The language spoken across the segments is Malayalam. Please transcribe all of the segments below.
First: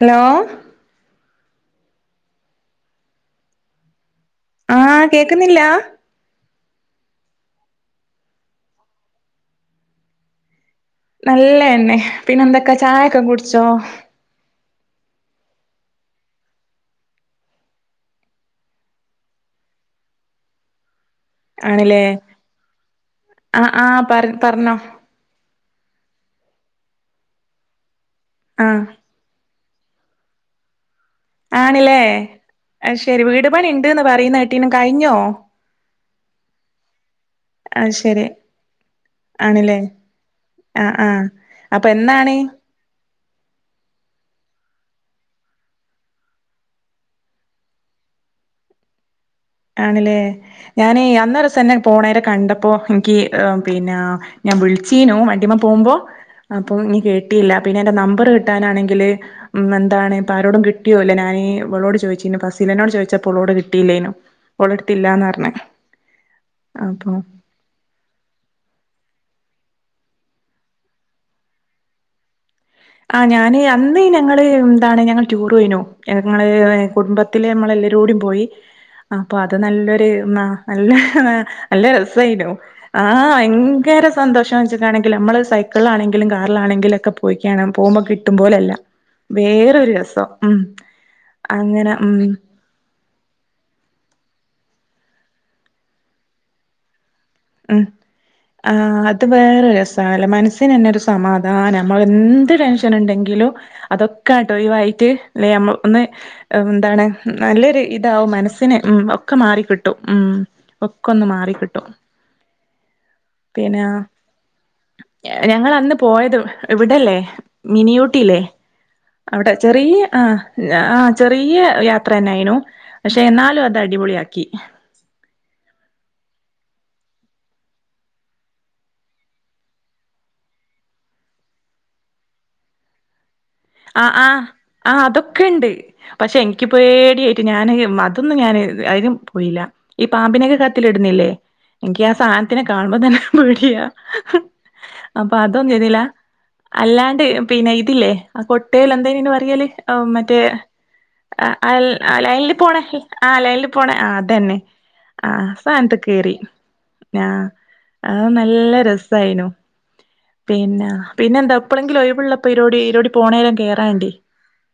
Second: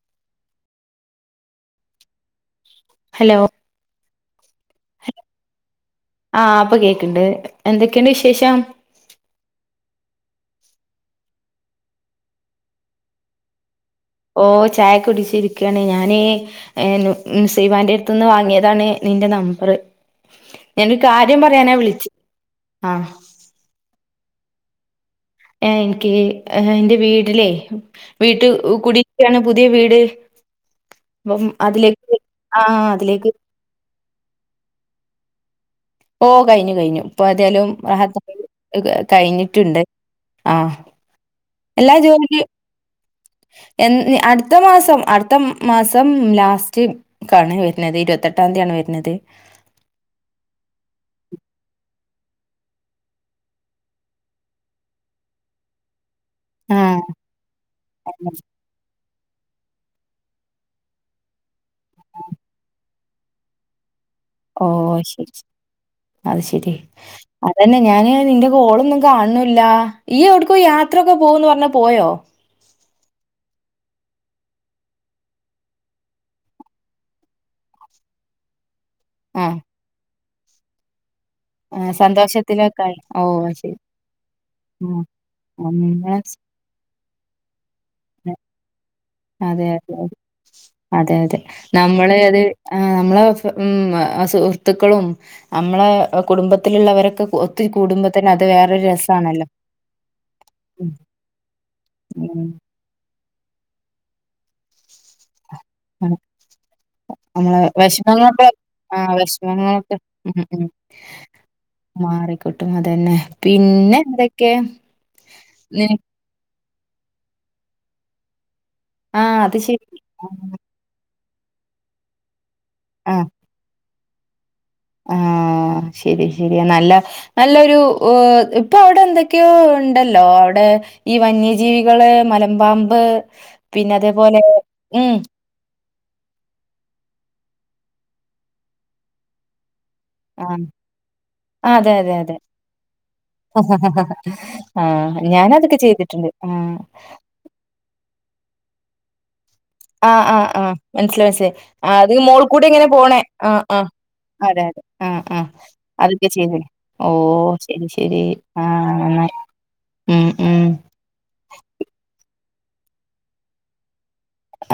ഹലോ ഹലോ ആഹ കേക്കുന്നില്ല പ്പൊ കേക്കണ്ട് എന്തൊക്കെയുണ്ട് വിശേഷം നല്ലതന്നെ പിന്നെ എന്തൊക്കെ ചായൊക്കെ കുടിച്ചോ ഓ ചായ കുടിച്ചിരിക്കാണ് ഞാൻ നുസൈബാൻ്റെടുത്തിന്ന് വാങ്ങിയതാണ് ൻ്റെ നമ്പർ ഞാൻ കാര്യം പറയാനാ ആണില്ലേ വിളിച്ചു ആഹ ആഹ് ആഹ് പറ പറഞ്ഞോ ആ എനിക്ക് എൻ്റെ വീട്ടിലേയ് ആഹ് വീട്ട്കുടാണ് പുതിയ വീട് അപ്പം ആണില്ലേ അതിലേക്ക് ആഹ് ശരി അതിലേക്ക് വീട് പണി ഉണ്ട്ന്ന് പറയുന്ന കേട്ടീനും കഴിഞ്ഞോ ഓ കഴിഞ്ഞു കഴിഞ്ഞു ഇപ്പൊ ഏതാലും അത് ഹ ശരി ആണില്ലേ കഴിഞ്ഞിട്ടുണ്ട് ആഹ ആഹ് ആഹ് അപ്പൊ എല്ലാ എന്നാണ് ജോലക്ക് എ അടുത്ത മാസം അടുത്ത മാസം ലാസ്റ്റ് കാണ് വരുന്നത് ഇരുപത്തെട്ടാതീയാണ് വരുന്നത് ആണില്ലേ ഞാനീ ഈ അന്ന ദിവസം തന്നെ പോണ കണ്ടപ്പോ എനിക്ക് പിന്നെ ഞാൻ വിളിച്ചീനു വണ്ടിമ്മ പോകുമ്പോ അപ്പൊ ഇനി ആഹ് കേട്ടിയില്ല പിന്നെ എന്റെ നമ്പര് കിട്ടാനാണെങ്കില് ഉം എന്താണ് ഇപ്പൊ ആരോടും കിട്ടിയോല്ല ഞാൻ ഇവളോട് ചോദിച്ചിനു പസീലനോട് ചോദിച്ചപ്പോ ഉളോട് കിട്ടയില്ലേനു ഓഹ് ഓളെടുത്തില്ലന്ന് ശരി പറഞ്ഞ അത് ശെരി അതന്നെ ഞാന് നിന്റെ കോളൊന്നും കാണണ ല്ല ഈ എവിടക്കോ യാത്ര ഒക്കെ പോവന്ന് പറഞ്ഞ പോയോ ആ ഞാൻ അന്ന് ഞങ്ങൾ എന്താണ് ഞങ്ങൾ ടൂർ പോയിനു ഞങ്ങൾ കുടുംബത്തില്ലെ നമ്മളെ [inaudible] ലരോടി പോയി അപ്പൊ അത് ആഹ് നല്ലൊരു നല്ല ഹ നല്ല ആഹ് രെസയിനു സന്തോഷത്തിലൊക്കായി ആ ഓഹ് അത് ശരി ഭയങ്കര സന്തോഷം ഉം വെച്ചിട്ടാണെങ്കിൽ നമ്മൾ സൈക്കിളാണെ നമ്മളെ [unintelligible] കാറിലണെങ്കിലൊക്കെ പോയിക്കണേ പോവുമ്പോ കിട്ടുമ്പോലെല്ല അതെ അതെ അതെ അതെ അങ്ങനെ നമ്മൾ ഉം അത് ആ നമ്മളെ ഉം സുഹൃത്തുക്കളും നമ്മളെ കുടുംബത്തിലുള്ളവരൊക്കെ ഒത്തിരി കൂടുമ്പോ തെന്ന ആ അത് വേറെ രസാല്ലെ മനസ്സിന് തന്നെ ഉം ഒരു സമാധാനം നമ്മൾ ഉം എന്ത് ടെൻഷൻ ഉണ്ടെങ്കി ങ്കിലും അതൊക്കെ അങ്ങട്ട് ഒഴിവായിട്ട് ല്ലെ നമ്മ ഒന്ന് ന്താണ് നമ്മളെ നല്ലൊരു ഇതാവും വിഷമങ്ങളൊക്കെ മനസ്സിന് ഉം ആഹ് ഒക്കെ മാറിക്കിട്ടും വിഷമങ്ങളൊക്കെ ഉം ഒക്കൊന്ന് മാറിക്കിട്ടും [unintelligible] അതന്നെ പിന്നെ ഞങ്ങൾ നി അന്ന് പോയത് വിടല്ലേ മിനിയൂട്ടില്ലേ ആ അവിടെ അത് ശരി. ചെറിയ ആ ആ ചെറിയ യാത്രന്നൊയിനു പക്ഷെ എന്നാലും അത് അടിപൊളിയാക്കി ആ ആ ശരി ശരി നല്ല നല്ലൊരുപ്പൊ അവിടെ എന്തൊക്കെയോ ഉണ്ടല്ലോ അവിടെ [unintelligible] ഈ വന്യജീവികൾ മലപമ്പ് ആ ആ ആ അതൊക്കെണ്ട് പക്ഷെ എനിക്ക് പേടിയായിട്ട് ഞാൻ അതൊന്നും ഞാൻ അയിനും പോയില്ല ഈ ആ പാമ്പിനൊക്കെ കൈത്തിൽ ഇടുന്നില്ലേ അതെ എനിക്ക് അതെ ആ അതെ. സന്നാത്തിനെ കാണുമ്പോ തന്നെ പേടിയ ആ അപ്പോ അതൊന്നും ഞാനതൊക്കെ ചെയ്തില്ല ചെയ്തിട്ടുണ്ട്. ആ അല്ലാണ്ട് പിന്നെ ഇതില്ലേ ആ കോട്ടേൽ എന്തേന്ന് അയിന് പറയൽ ഓ ആ ആ മറ്റേ ആ മനസ്സിലായി മനസ്സിലായി. അത് ആ മോൾ ലൈൻൽ കൂടെ പോണേ ഇങ്ങനെ ആ ലൈൻൽ പോണേ ആ അതന്നെ അതെ അതെ ആഹ് ഹാ ആഹ് സാനത്ത് അതൊക്കെ കേറി ചെയ്തേ ഓ ആ ശരി ശരി അത് നല്ല ആഹ് നന്നായി രസായിന്നു ഉം ഉം പിന്നെ പിന്നെ എന്താ ഇപ്പഴെങ്കിലും ഒഴിവുള്ളപ്പോ ഇരോടി ഇരോടി പോണേരം കേറേണ്ടി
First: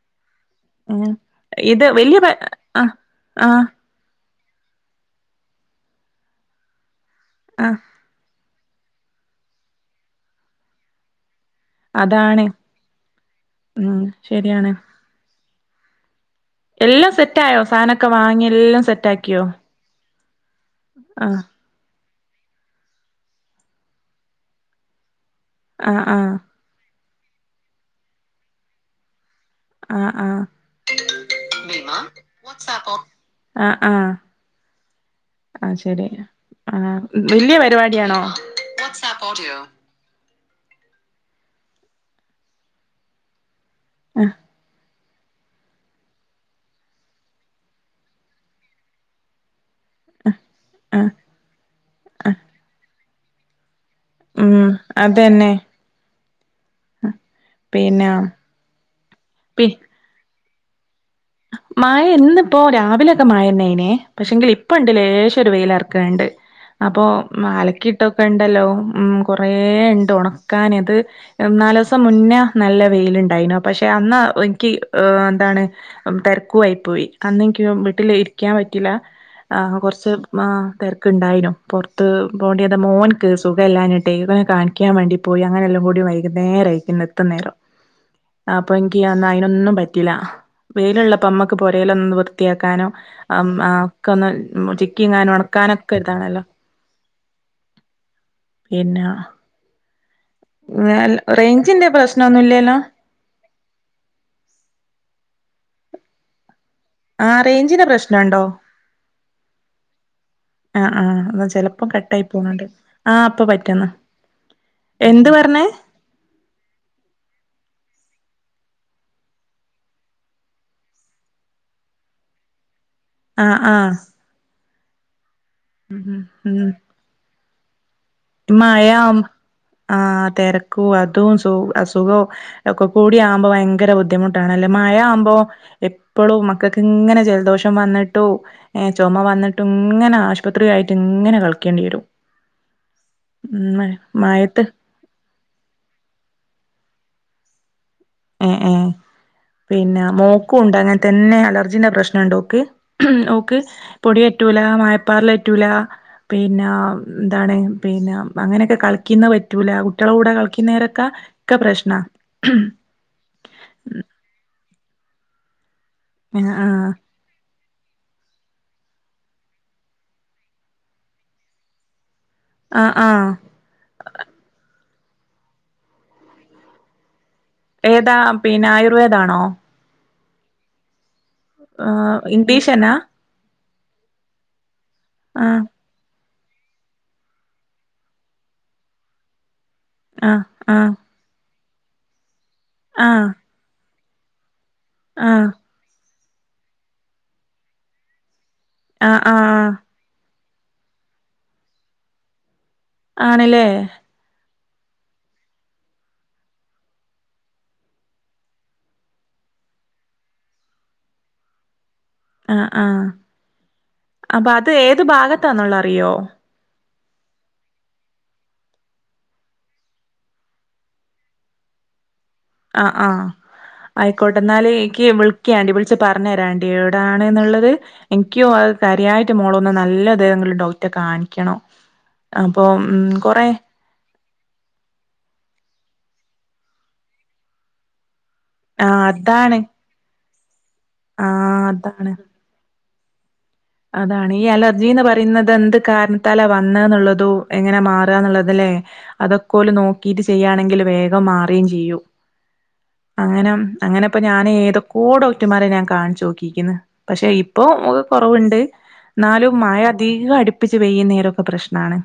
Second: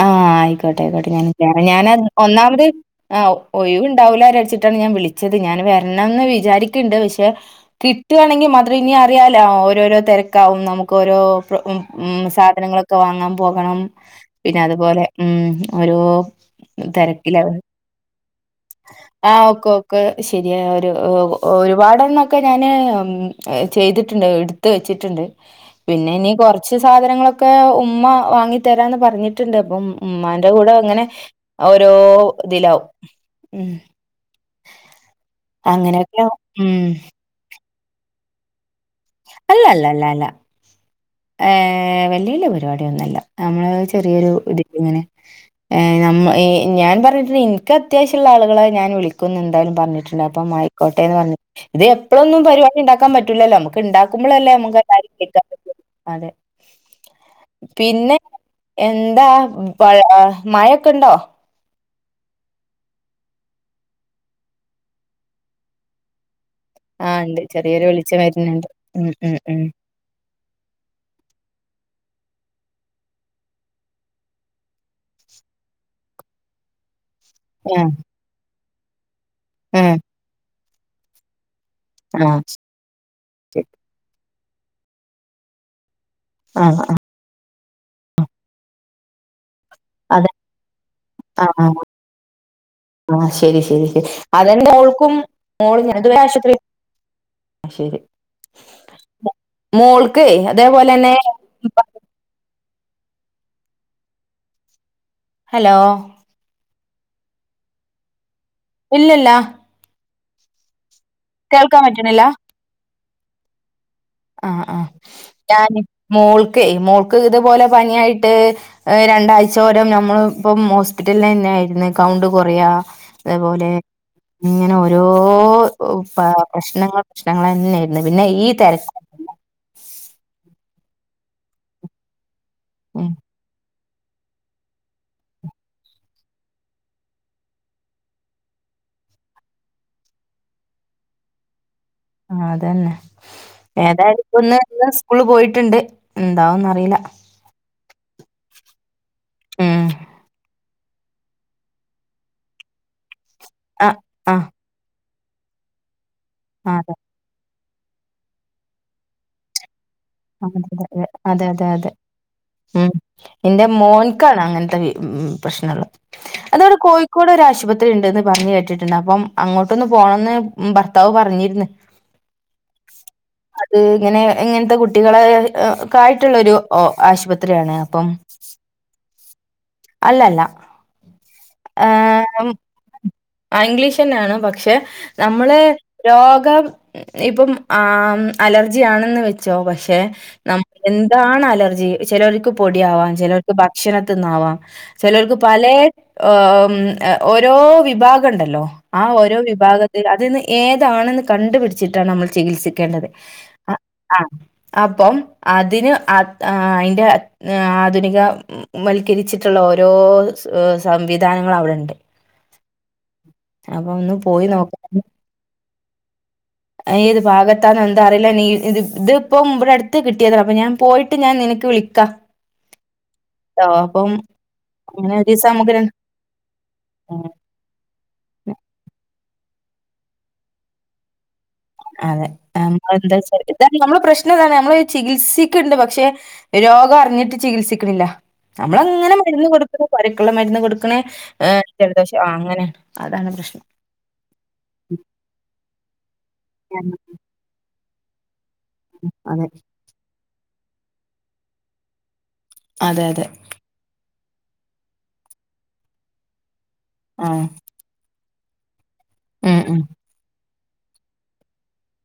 ആഹ ആയിക്കോട്ടെ ആയിക്കോട്ടെ ഞാൻ കേറാ ഇത് ഞാന വലിയ പ ഒന്നാമത് ആഹ് ആ ആഹ് ഒഴിവൂണ്ടാവൂല [unintelligible] ഞാൻ വിളിച്ചത് ഞാൻ വരണന്ന് വിചാരിക്ക്ണ്ട് പക്ഷെ ആഹ് കിട്ടുകയാണെങ്കിൽ [inaudible] [unintelligible] ഇനി അറിയാലോ ഓരോരോ തെരക്കാവും നമുക്കോരോ [unintelligible] മ് മ് അതാണ് സാധനങ്ങളൊക്കെ വാങ്ങാൻ പോകണം ഉം പിന്നെ ശരിയാണ് അതുപോലെ മ് ഓരോ എല്ലാം തെരിക്കിലാവും സെറ്റായോ സാനൊക്കെ വാങ്ങി എല്ലാം ആ സെറ്റാക്കിയോ ഓക്കെ ഓക്കെ ശരിയ ഒരു [unintelligible] ആഹ് ഒരുപാടെണ്ണം [unintelligible] ഞൻ ചെയ്തിട്ട്ണ്ട് ഇട്ത്ത് വെച്ചിട്ട്ണ്ട് ആഹ് പിന്നെ ഇനി ആഹ് കൊർച് സാധന ങ്ങളൊക്കെ ഉമ്മ വാങ്ങി തരാന്ന് പറഞ്ഞി [unintelligible] ണ്ട് അപ്പം ആഹ് ആഹ് ഉമ്മാന്റെ കൂടെ ഇങ്ങനെ ഓരോ ഇതിലാവും ആ ഉം ആ അ ശരി അങ്ങനെയൊക്കെ ഉം ആ ഇല്യ [unintelligible] യ [unintelligible] പരിപാടിയാണോ അല്ല അല്ല ല്ല ല്ല ഏ വല്യവല്യ പരിപാടിയൊന്നല്ല നമ്മൾ ആഹ് ചെറിയൊരു ഇതിൽഇങ്ങനെ [unintelligible] ഞാൻ പറഞ്ഞിട്ടുണ്ട് എനിക്ക് അത്യാവശ്യംുള്ള ആളുകളെ ഞാൻ വിളിക്കു [unintelligible] ന്തായാലും പറഞ്ഞിട്ടുണ്ട് അപ്പം മ്മ ആഹ് ആയിക്കോട്ടെന്ന് ഇത് എപ്പോഴൊന്നും പരിപാടി ഇണ്ടാക്കാൻ പറ്റൂല്ലല്ലോ [unintelligible] [unintelligible] ഇണ്ടാക്കുമ്പോളെല്ലെ ഉം ആമക്ക് അതന്നെ [unintelligible] അതെ പിന്നെ എന്താ പി [unintelligible] മഴക്കെ ഇണ്ടോ മഴ ഇന്ന്പ്പോ രാവിലോക്കെ മഴന്നേയിനെ പക്ഷെങ്കിൽ ഇപ്പണ്ട് ലേശം ഒരു വെയിലാർക്ക്ണ്ണ്ട് അപ്പൊ ആഹ് ഇണ്ട് ചെറിയൊരു വെളിച്ചം അലക്കിയിട്ടൊക്കെണ്ടല്ലോ വരുന്നുണ്ട് ഉം കൊറേ ഉം ഇണ്ട് ഉണക്കാൻ അത് നാല് ദോവസം മുന്നേ നല്ല വെയിലുണ്ടായിനു പക്ഷെ അന്ന എനിക്കി എന്താണ് തെരുക്കു ആയി പോയി അന്ന് ഇക്കി ആഹ് വീട്ടിൽ ഇരിക്കാൻ പറ്റില്ല ആ ആഹ് കുറച്ച് മ് തിരക്ക്ണ്ടായിന്നു പുറത്ത് ആഹ് പോണ്ടിയത് മോന്ക്ക് ശരി സുഖല്യഞ്ഞിട്ടെ ഇവനെ കാണിക്കാൻ വേണ്ടി പോയി അങ്ങനെലുക്കുടിയും വൈ [unintelligible] ആഹ് ആഹ് നേരയിക്ക്ണ് എത്തുനേരം അപ്പനിക്കി അയിന് ഒന്നും പറ്റില്ല അതെ വെയില്ള്ളപ്പം ആഹ് നമ്മയ്ക്ക് ആഹ് പൊരേയിലൊന്ന് വൃത്തിയാക്കാനോ ആഹ് ശരി ആ ശരി ശരി ഒക്കെ ഒന്ന് അതന്നെ ചിക്കി മോൾക്കും ഇങ്ങാനും ഒണക്കാനോ [unintelligible] ശരി പിന്ആ മോൾക്കേ [unintelligible] അതേപോലെന്നെ റേഞ്ചിന്റെ പ്രശ്നൊന്നുല്ലല്ലോ ഹലോ ആ റേഞ്ചിന പ്രശ്നുണ്ടോ ഇല്ലില്ല ആ എന്നാ ചെലപ്പോം പറ്റണില്ല കട്ടായി പോണണ്ട് ആ ഇപ്പൊ പറ്റന്ന് ആ ആ ഞാൻ മോൾക്കെ മോൾക്ക് ഇതുപോലെ പനിയായിട്ട് ്് രണ്ടാഴ്ചോരം നമ്മള് ഇപ്പം ഹോസ്പിറ്റല ന്നെ ആയിരുന്നു കൗണ്ട് കൊറയാ ആ അതേപോലെ ആ ഇങ്ങനെ ഓരോ ഉം പ്രശ്നങ്ങ പ്രശ്നങ്ങൾ ന്നെ ഇന്നാ പിന്നെ ഈ തെരകും [unintelligible] ആ തെരക്കും അതും സുഖു അസുഖോ ഒക്കെ ഉം കൂടെ ആകുമ്പോൾ ഭയങ്കര ഭയങ്കര ബുദ്ധിമുട്ടാണല്ലേ മഴ ആവുമ്പോ എപ്പോളും മക്കൾക്ക് ഇങ്ങനെ ജലദോഷം വന്നിട്ടു ഏ ചുമ വന്നിട്ട് ഇങ്ങനെ ആശുപത്രി ആയിട്ട് ഇങ്ങനെ കളിക്കേണ്ടി വരും ആ അതന്നെ ഉം ഏതായാലു പ്പന്ന് മഴയത്ത് ഇന്ന് സ്കൂള് പോയി ട്ട്ണ്ട് എന്താവന്ന്റിയീല ഏഏ പിന്നെ മോക്കു ഇന്ക്കുംണ്ട് അങ്ങനെ തന്നെ അലർജിന്റെ പ്രശ്‌നൻടോ ഓക്ക് ഉം ഓക്ക് ആഹ് പൊടിയ ആഹ് അറ്റൂല മഴ പ്പാറലറ്റൂല പിന്നെ അതെ ന്താണ് പിന്നെ അങ്ങനോക്കെ യൊക്കെ കളിക്കുന്ന പറ്റൂല കുട്ട്യളെ കൂടെ അതെ കളിക്കുന്നേരൊക്കെ അതെ ഒക്കെ അതെ അതെ പ്രശ്നാ ഉം എന്റെ മോൻക്കാണ് അങ്ങനെത്തെ പ്രശ്നള്ളത് ആ അതൊവ്ടെ ആ കോഴിക്കോട് ഒരു ആശുപത്രി ണ്ട്ന്ന് പറഞ്ഞ് കേട്ടിട്ടുണ്ട് അപ്പം അങ്ങോട്ടൊന്ന് പോണംന്ന് ഭർത്താവ് പറഞ്ഞിന്ന് ആ ആ [unintelligible] അത് ഇങ്ങനെ ഇങ്ങനത്തെ കു ട്ടികളെ കായിട്ടുള്ളൊരു ആശുപത്രിയാണ് അപ്പം ഏതാ പിന്നെ ആയുർവേദാണോ അല്ലല്ലാ ആ [unintelligible] ആ ഇംഗ്ലീഷ് തന്നെയാണ് പക്ഷെ ആ നമ്മള് രാ [unintelligible] ഇപ്പം ആം അലർജിയാണെന്ന് വെച്ചോ പക്ഷെ [unintelligible] ആ ക്ഷെ നം ആ എന്താണ് അലർജി ചെലവർക്ക് ആ പൊടിയാവാം ചെലവർക്ക് ഭക്ഷണത്തിന്നാവാം. ആ ചെലവർക്ക് പലേ അ ആം ഓരോ വിഭാഗൊണ്ടല്ലോ ആ ആഹ് ഓരോ ആ വിഭാഗത്തിൽ അതിൽന്ന് ഏതാണെന്ന് കണ്ടുപിടിച്ചിട്ടാണ് നമ്മൾ ചികിത്സി ക്കേണ്ടത് ആണല്ലേ അ ആഹ് അപ്പം അതിന് അത് ആ അതിന്റെ ആ ആധുനിക ഉം വൽക്കരിച്ചി ള്ളോരോ സ് [unintelligible] സംവിധാനങ്ങളവിടൊണ്ട് ആ ആ പോയി അപ്പൊ അത് ഏത് ഭാഗത്താന്നൊള്ളത് അറിയോ ഏ ഇത് ഭാഗത്താന്നാ ന്താ അറിയില്ല നീ ഇ ഇത് ഇതിപ്പോം ഇവിടെ അടുത്ത് കിട്ടിയത അപ്പൊ ഞാൻ പോയിട്ട് ഞാൻ നിനക്ക് വിക്ക ആ ആ ആയിക്കോട്ട ന്നാല് എയിക്ക് അങ്ങനെ ഒരു ദിവസം നമുക്ക് വിൾക്യാന്റി ര വിളിച്ച് പറഞ്ഞ് തരാന്റി ഉം എവിടാണ്ന്നുള്ളത് എനിക്കോ കാര്യായിട്ട് മോളൊന്ന് നല്ല തേതെങ്കിലും ഡോക്റ്റേ കാണിക്കണോം അതെ അ എന്താന്ന് വെച്ചാല് ഇതാ നമ്മടെ പ്രശ്നവിതാണ് നമ്മള് [unintelligible] ചികിത്സിക്കുണ്ട് പക്ഷെ രോഗം അറിഞ്ഞിട്ട് ചികിത്സിക്കണില്ല ആ നമ്മളങ്ങനെ മരുന്ന് അതാണ് കൊടുക്കുന്നു പനിക്കുള്ള മരുന്ന് കൊടുക്കു ആ [unintelligible] അതാണ് ജലദോഷം ആ അങ്ങനെ അതാണ് പ്രശ്നം അതാണ് ഈ അലർജിന്ന് പറയുന്നതെന്ത് കാരണത്താലാ വന്നേന്നുള്ളതൂ എങ്ങനാ മാറുകാന്നുള്ള അതല്ലെ അതെ അതൊക്കോല് നോക്കീട്ട് ചെയ്യാണെങ്കില് വേഗം മാറേം ചെയ്യൂ. അതെ അതെ അങ്ങനം അങ്ങനെപ്പ ഞാനേതൊക്കോ ഡോക്ടർമാരെ ഞാൻ കാണിച്ചു നോക്കിക്കുന്നു പക്ഷെ ആ ഇപ്പൊ ഉ കുറവുണ്ട് എന്നാലും ഉം ഉം മയ അധികം അടി പ്പിച്ച് പെയ്യുന്നേരൊക്കെ പ്രശ്നാണ്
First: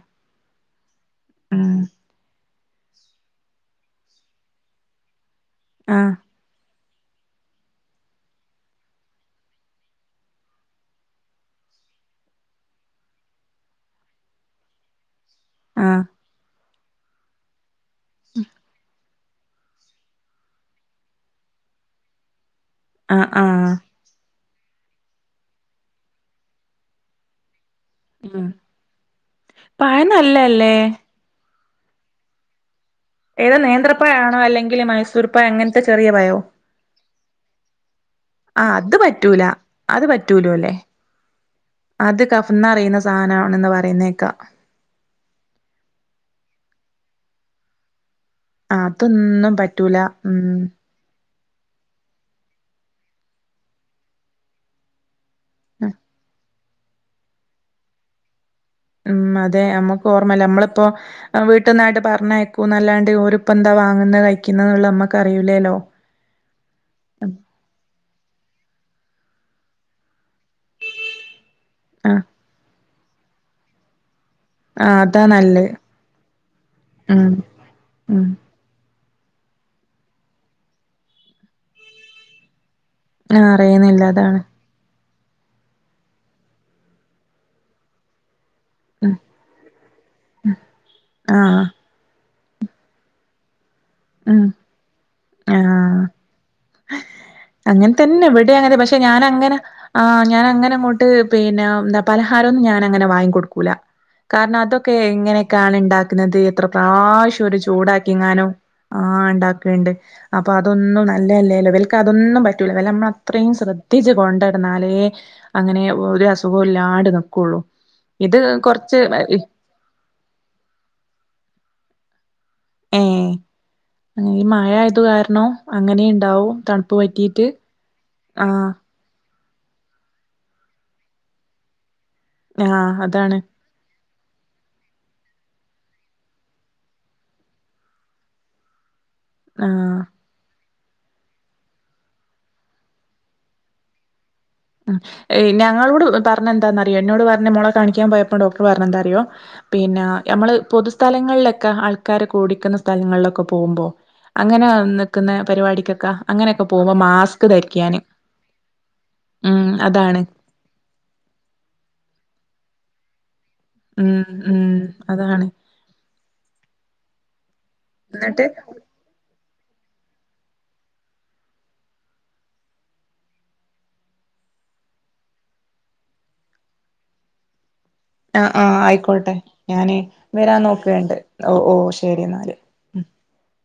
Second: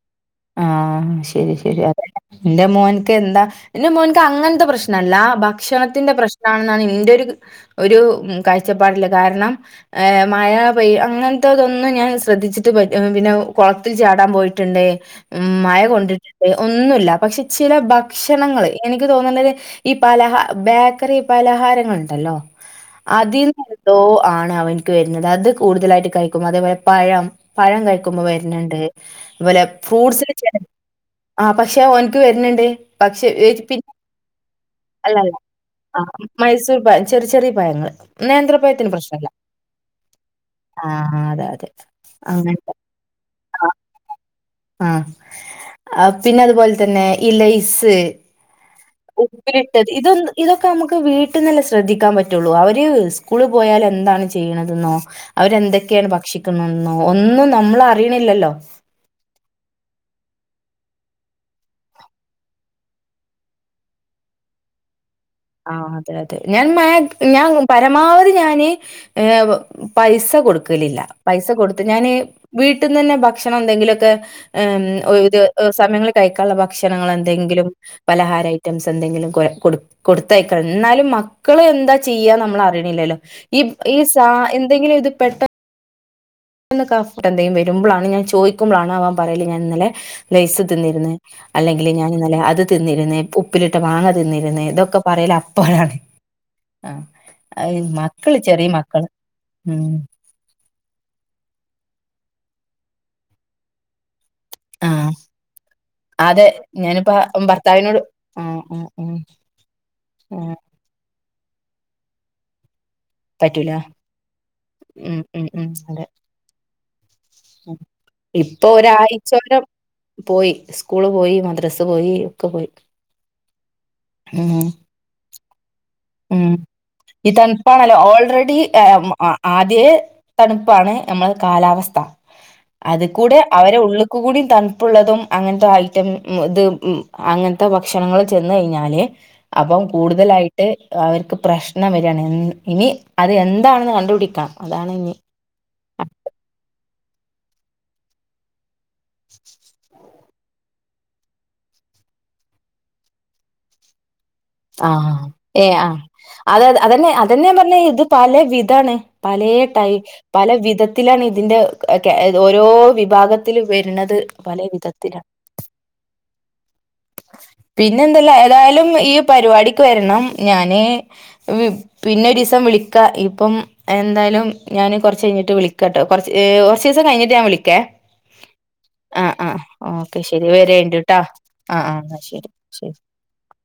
ആഹ് ശരി ഉം ശരി അതെ ന്റെ മോൻക്ക് എന്താ എന്റെ മോൻ ക്കങ്ങനത്തെ പ്രശ്നംല്ല ആഹ് ഭക്ഷണത്തിന്റെ പ്രശ്നാണെന്നാണെനി എന്റെ ഒരു ഒരു ഉം കാഴ്ചപ്പാടില്ല കാരണം ആ മഴ പെയ്യ അങ്ങനത്തതൊന്നും ഞാൻ ശ്രദ്ധിച്ചിട്ട് പോയ്‌ ആ പിന്നെ കൊളത്തിൽ ചാടാൻ പോയിട്ടുണ്ട് ഉം മഴ ആഹ് കൊണ്ടിട്ടുണ്ട് ഒന്നുല്ല പക്ഷെ ചില ഭക്ഷണങ്ങള് എനിക്ക് എനിക്ക് തോന്നുന്നത് ഈ പലഹാ ബേക്കറി പലഹാരങ്ങളുണ്ടല്ലോ ആഹ് അതി [unintelligible] ആഹ് ന്തോ ആണ് അവനിക്ക് വരുന്നത് അത് കൂടുതലായിട്ട് കയിക്കും അതേപോലെ പഴം പഴം കഴിക്കുമ്പോ ഉം വരുന്നുണ്ട് അതുപോലെ പഴം ഫ്രൂട്ട്സില് ചെല നല്ലല്ലേ പക്ഷേ ഓൻക്ക് വരുന്നുണ്ട് പക്ഷെ ഏതാ [unintelligible] പി നേന്ത്രപ്പഴാണോ അല്ലെങ്കില് മൈസൂർ അല്ലല്ല പഴം അങ്ങനത്തെ ആ ചെറിയ പഴോ മൈസൂർ പയം ചെറിയ ചെറിയ പയങ്ങള്. ആഹ് നേന്ത്രപയത്തിന് അത് പ്രശ്നവില്ല പറ്റൂല അത് പറ്റൂലോല്ലേ ആ അതെ അതെ അത് അങ്ങനത്തെ കഫംനറയുന്ന സാധനവാണെന്ന് പറയുന്നേക്കാം അ ആ പിന്നെ അതുപോലെ തന്നെ ഈ ലൈസ് അതൊന്നും ഉപ്പിലിട്ടത് പറ്റൂല ഇതൊന്ന് [unintelligible] ഉം ഇതൊക്കെ നമുക്ക് വീ [unintelligible] ശ്രദ്ധിക്കാൻ പറ്റുള്ളൂ അവര് സ്കൂളി പോയാലെന്താണ് ചെയ്യണതെന്നോ അവരെന്തൊക്കെയാണ് ഭക്ഷിക്കുന്നെന്നോ ഒന്നും നമ്മളറിയണില്ലല്ലോ. ഉം അതെ നമ്മക്ക് ഓർമ്മല്ല നമ്മളിപ്പോ അ വീട്ടിന്നായിട്ട് പറഞ്ഞയക്കൂന്നല്ലാണ്ട് ഓരിപ്പം ന്താ വാങ്ങുന്നേ കഴിക്കുന്നേന്നുള്ള നമ്മുക്ക് ആ അതെ അതെ ഞാൻ മാക് ഞാൻ പരമാവധി ഞാന് [unintelligible] പൈസ കൊടുക്കലില്ല പൈസ കൊടുത്ത് ഞാന് ആഹ് വീ [unintelligible] തന്നെ ഭക്ഷണം എന്തെങ്കിലൊക്കെ അം ആഹ് അതാ ഒരു ഒ നല്ലത് സമയങ്ങളിൽ കഴിക്കാനുള്ള ഉം ഭക്ഷണളെന്തെങ്കിലും ഉം പലഹാര ഐറ്റംസ് എന്തെങ്കിലും കൊയ കൊടു കൊടുത്തയിക്കണം എന്നാലും മക്കള് എന്താ ചെയ്യാന്നമ്മളറിയ യില്ലല്ലോ ആഹ് ഈപ് ഈ അറിയുന്നില്ല സാ അതാണ് എന്തെങ്കിലും ഇത് പെട്ട [unintelligible] എന്തെങ്കും വരുമ്പളാണ് ഞാൻ ചോയി ക്കുമ്പളാണ് അവൻ ഉം പറയല് ഞാൻ ഇന്നലെ ലെയ്സ് തിന്നിരുന്ന് ആഹ് അല്ലെങ്കില് ഞാൻ ഇന്നലെ അ അത് തിന്നിരുന്നേ ഉപ്പിലിട്ട മാങ്ങ ഉം തിന്നിരുന്നേ ഇതൊക്കെ പറയലപ്പഴാണ് ആ അങ്ങന തന്നാ ഇവിടെ അങ്ങനാ പക്ഷെ ഞാനങ്ങനെ ഉം ആ ഞാനങ്ങനെ ങ്ങോട്ട് പിന്നെ മ്എന്താപലഹാരൊന്നും ഞാൻ അങ്ങനെ വാങ്ങി കൊടുക്കൂല. കാരണം അതൊക്കെ എങ്ങനെക്കാണ് ഇണ്ടാക്കുന്നത് അതെ എത്ര ഞാനിപ്പ പ്രാവ്ശ്യം ഓര് ഭർത്താവിനോട് ചൂടാക്കിങ്ങാനോ. ആഹ് ആഹ് ആഹ. ആഹ് ഉണ്ടാക്ക്ണ്ട് അപ്പൊ ആഹ് അതൊന്നും നല്ലേ ലല്ലോ ഇവൽക് അതൊന്നും പറ്റൂല. ഇവലെ മ്മള് അത്രയും പറ്റൂല ശ്രദ്ധിച്ച് കൊണ്ടടന്നാലേ.. ഉം ഉം ഉം അങ്ങനെ അതെ ഒരു അസുകൊ ഇല്ലാണ്ടു ഇപ്പൊ ഒരാഴ്ചോരം പോയി. സ്കൂള് പോയി മദ്രസ് പോ ഏ [unintelligible] ഈ ഉം മയായത് കാരണോ അങ്ങനി ഉം [unintelligible] ഈ തൺപ്പാണല്ലോ ഓൾറെഡി ആഹ് എമ്. ആ ആദ്യേ തണുപ്പാണ് നമ്മളെ കാലാവസ്ഥ [inaudible] ആഹ് അത് കൂടെ അതാണ് അവരെ ഉള് കൂടിം തൺപ്പുള്ളതും അങ്ങൻത്തെ ഐറ്റം മ് ഇത് മ് അങ്ങനത്തെ ഭക്ഷണങ്ങൾ ചെന്ന് കൈഞ്ഞാൽ. അപം ആഹ് കൂടുതലായി ട്ട് അവർക്ക് പ്രശ്നം വരാണ് മ്. ഇനി അത് എന്താണെന്ന് കണ്ടുപിടിക്ക ഉം എ ഞങ്ങളോട് പറഞ്ഞന്താന്ന്റിയോ എന്നോട് പർഞ്ഞ മോളെ കാണിക്കാൻ പോയപ്പോ ഡോ വർഞ്ഞെന്താറിയോ? ഹ് പിന്നെ. നമ്മള് പൊതുസ്ഥലങ്ങളിലൊക്കെ ആൾക്കാരെ കൂടിക്ക്ന്ന സ്ഥലങ്ങളിലൊക്കെ പോവുമ്പോ [inaudible] ആഹ് ഏ ആഹ് അത് അങ്ങനെയൊക്കെ ത്‌ പോകുമ്പോ അതന്നെ മാസ്ക് അതെന്നെയെ പറഞ്ഞെ ധരിക്കാന് ഇത് പല വിധാണ്. പലേ ഉം ടൈ അതാണ് പല വിധത്തിലാണ് ഇതിന്റെ ഹ് കെ ഒ ഓരോ വിഭാഗ ത്തിൽ ഉം വര്ണത് പല ഉം വിധത്തിലാണ്. അതാണ് പിന്നെ എന്തെല്ല എന്നിട്ട് ഏതായാലും ഈപ് പരിവാടിക്ക് വരണം ഞാന് മ് പിന്നെ ഒരീസം വിളിക്ക ഇപ്പം എന്ത ലും ഞാന് കൊറച്ചയിഞ്ഞിട്ട് വിളിക്കട്ടൊ കൊർച് ഹ്. കൊർച്ചീസം കഴിഞ്ഞിട്ട് ഞാൻ വിളിക്കേ. ആഹ് ആഹ് അ ആയിക്കോട്ടെ ആഹ് ഞാന് ഓക്കെ ശെരി വരാൻ നോക്കണ്ട് വരേണ്ടുട്ടാ ഓ ഓ ആ ആ് ന്നാ ശരി ശെരി എന്നാല് ഉം ശെരി. [inaudible]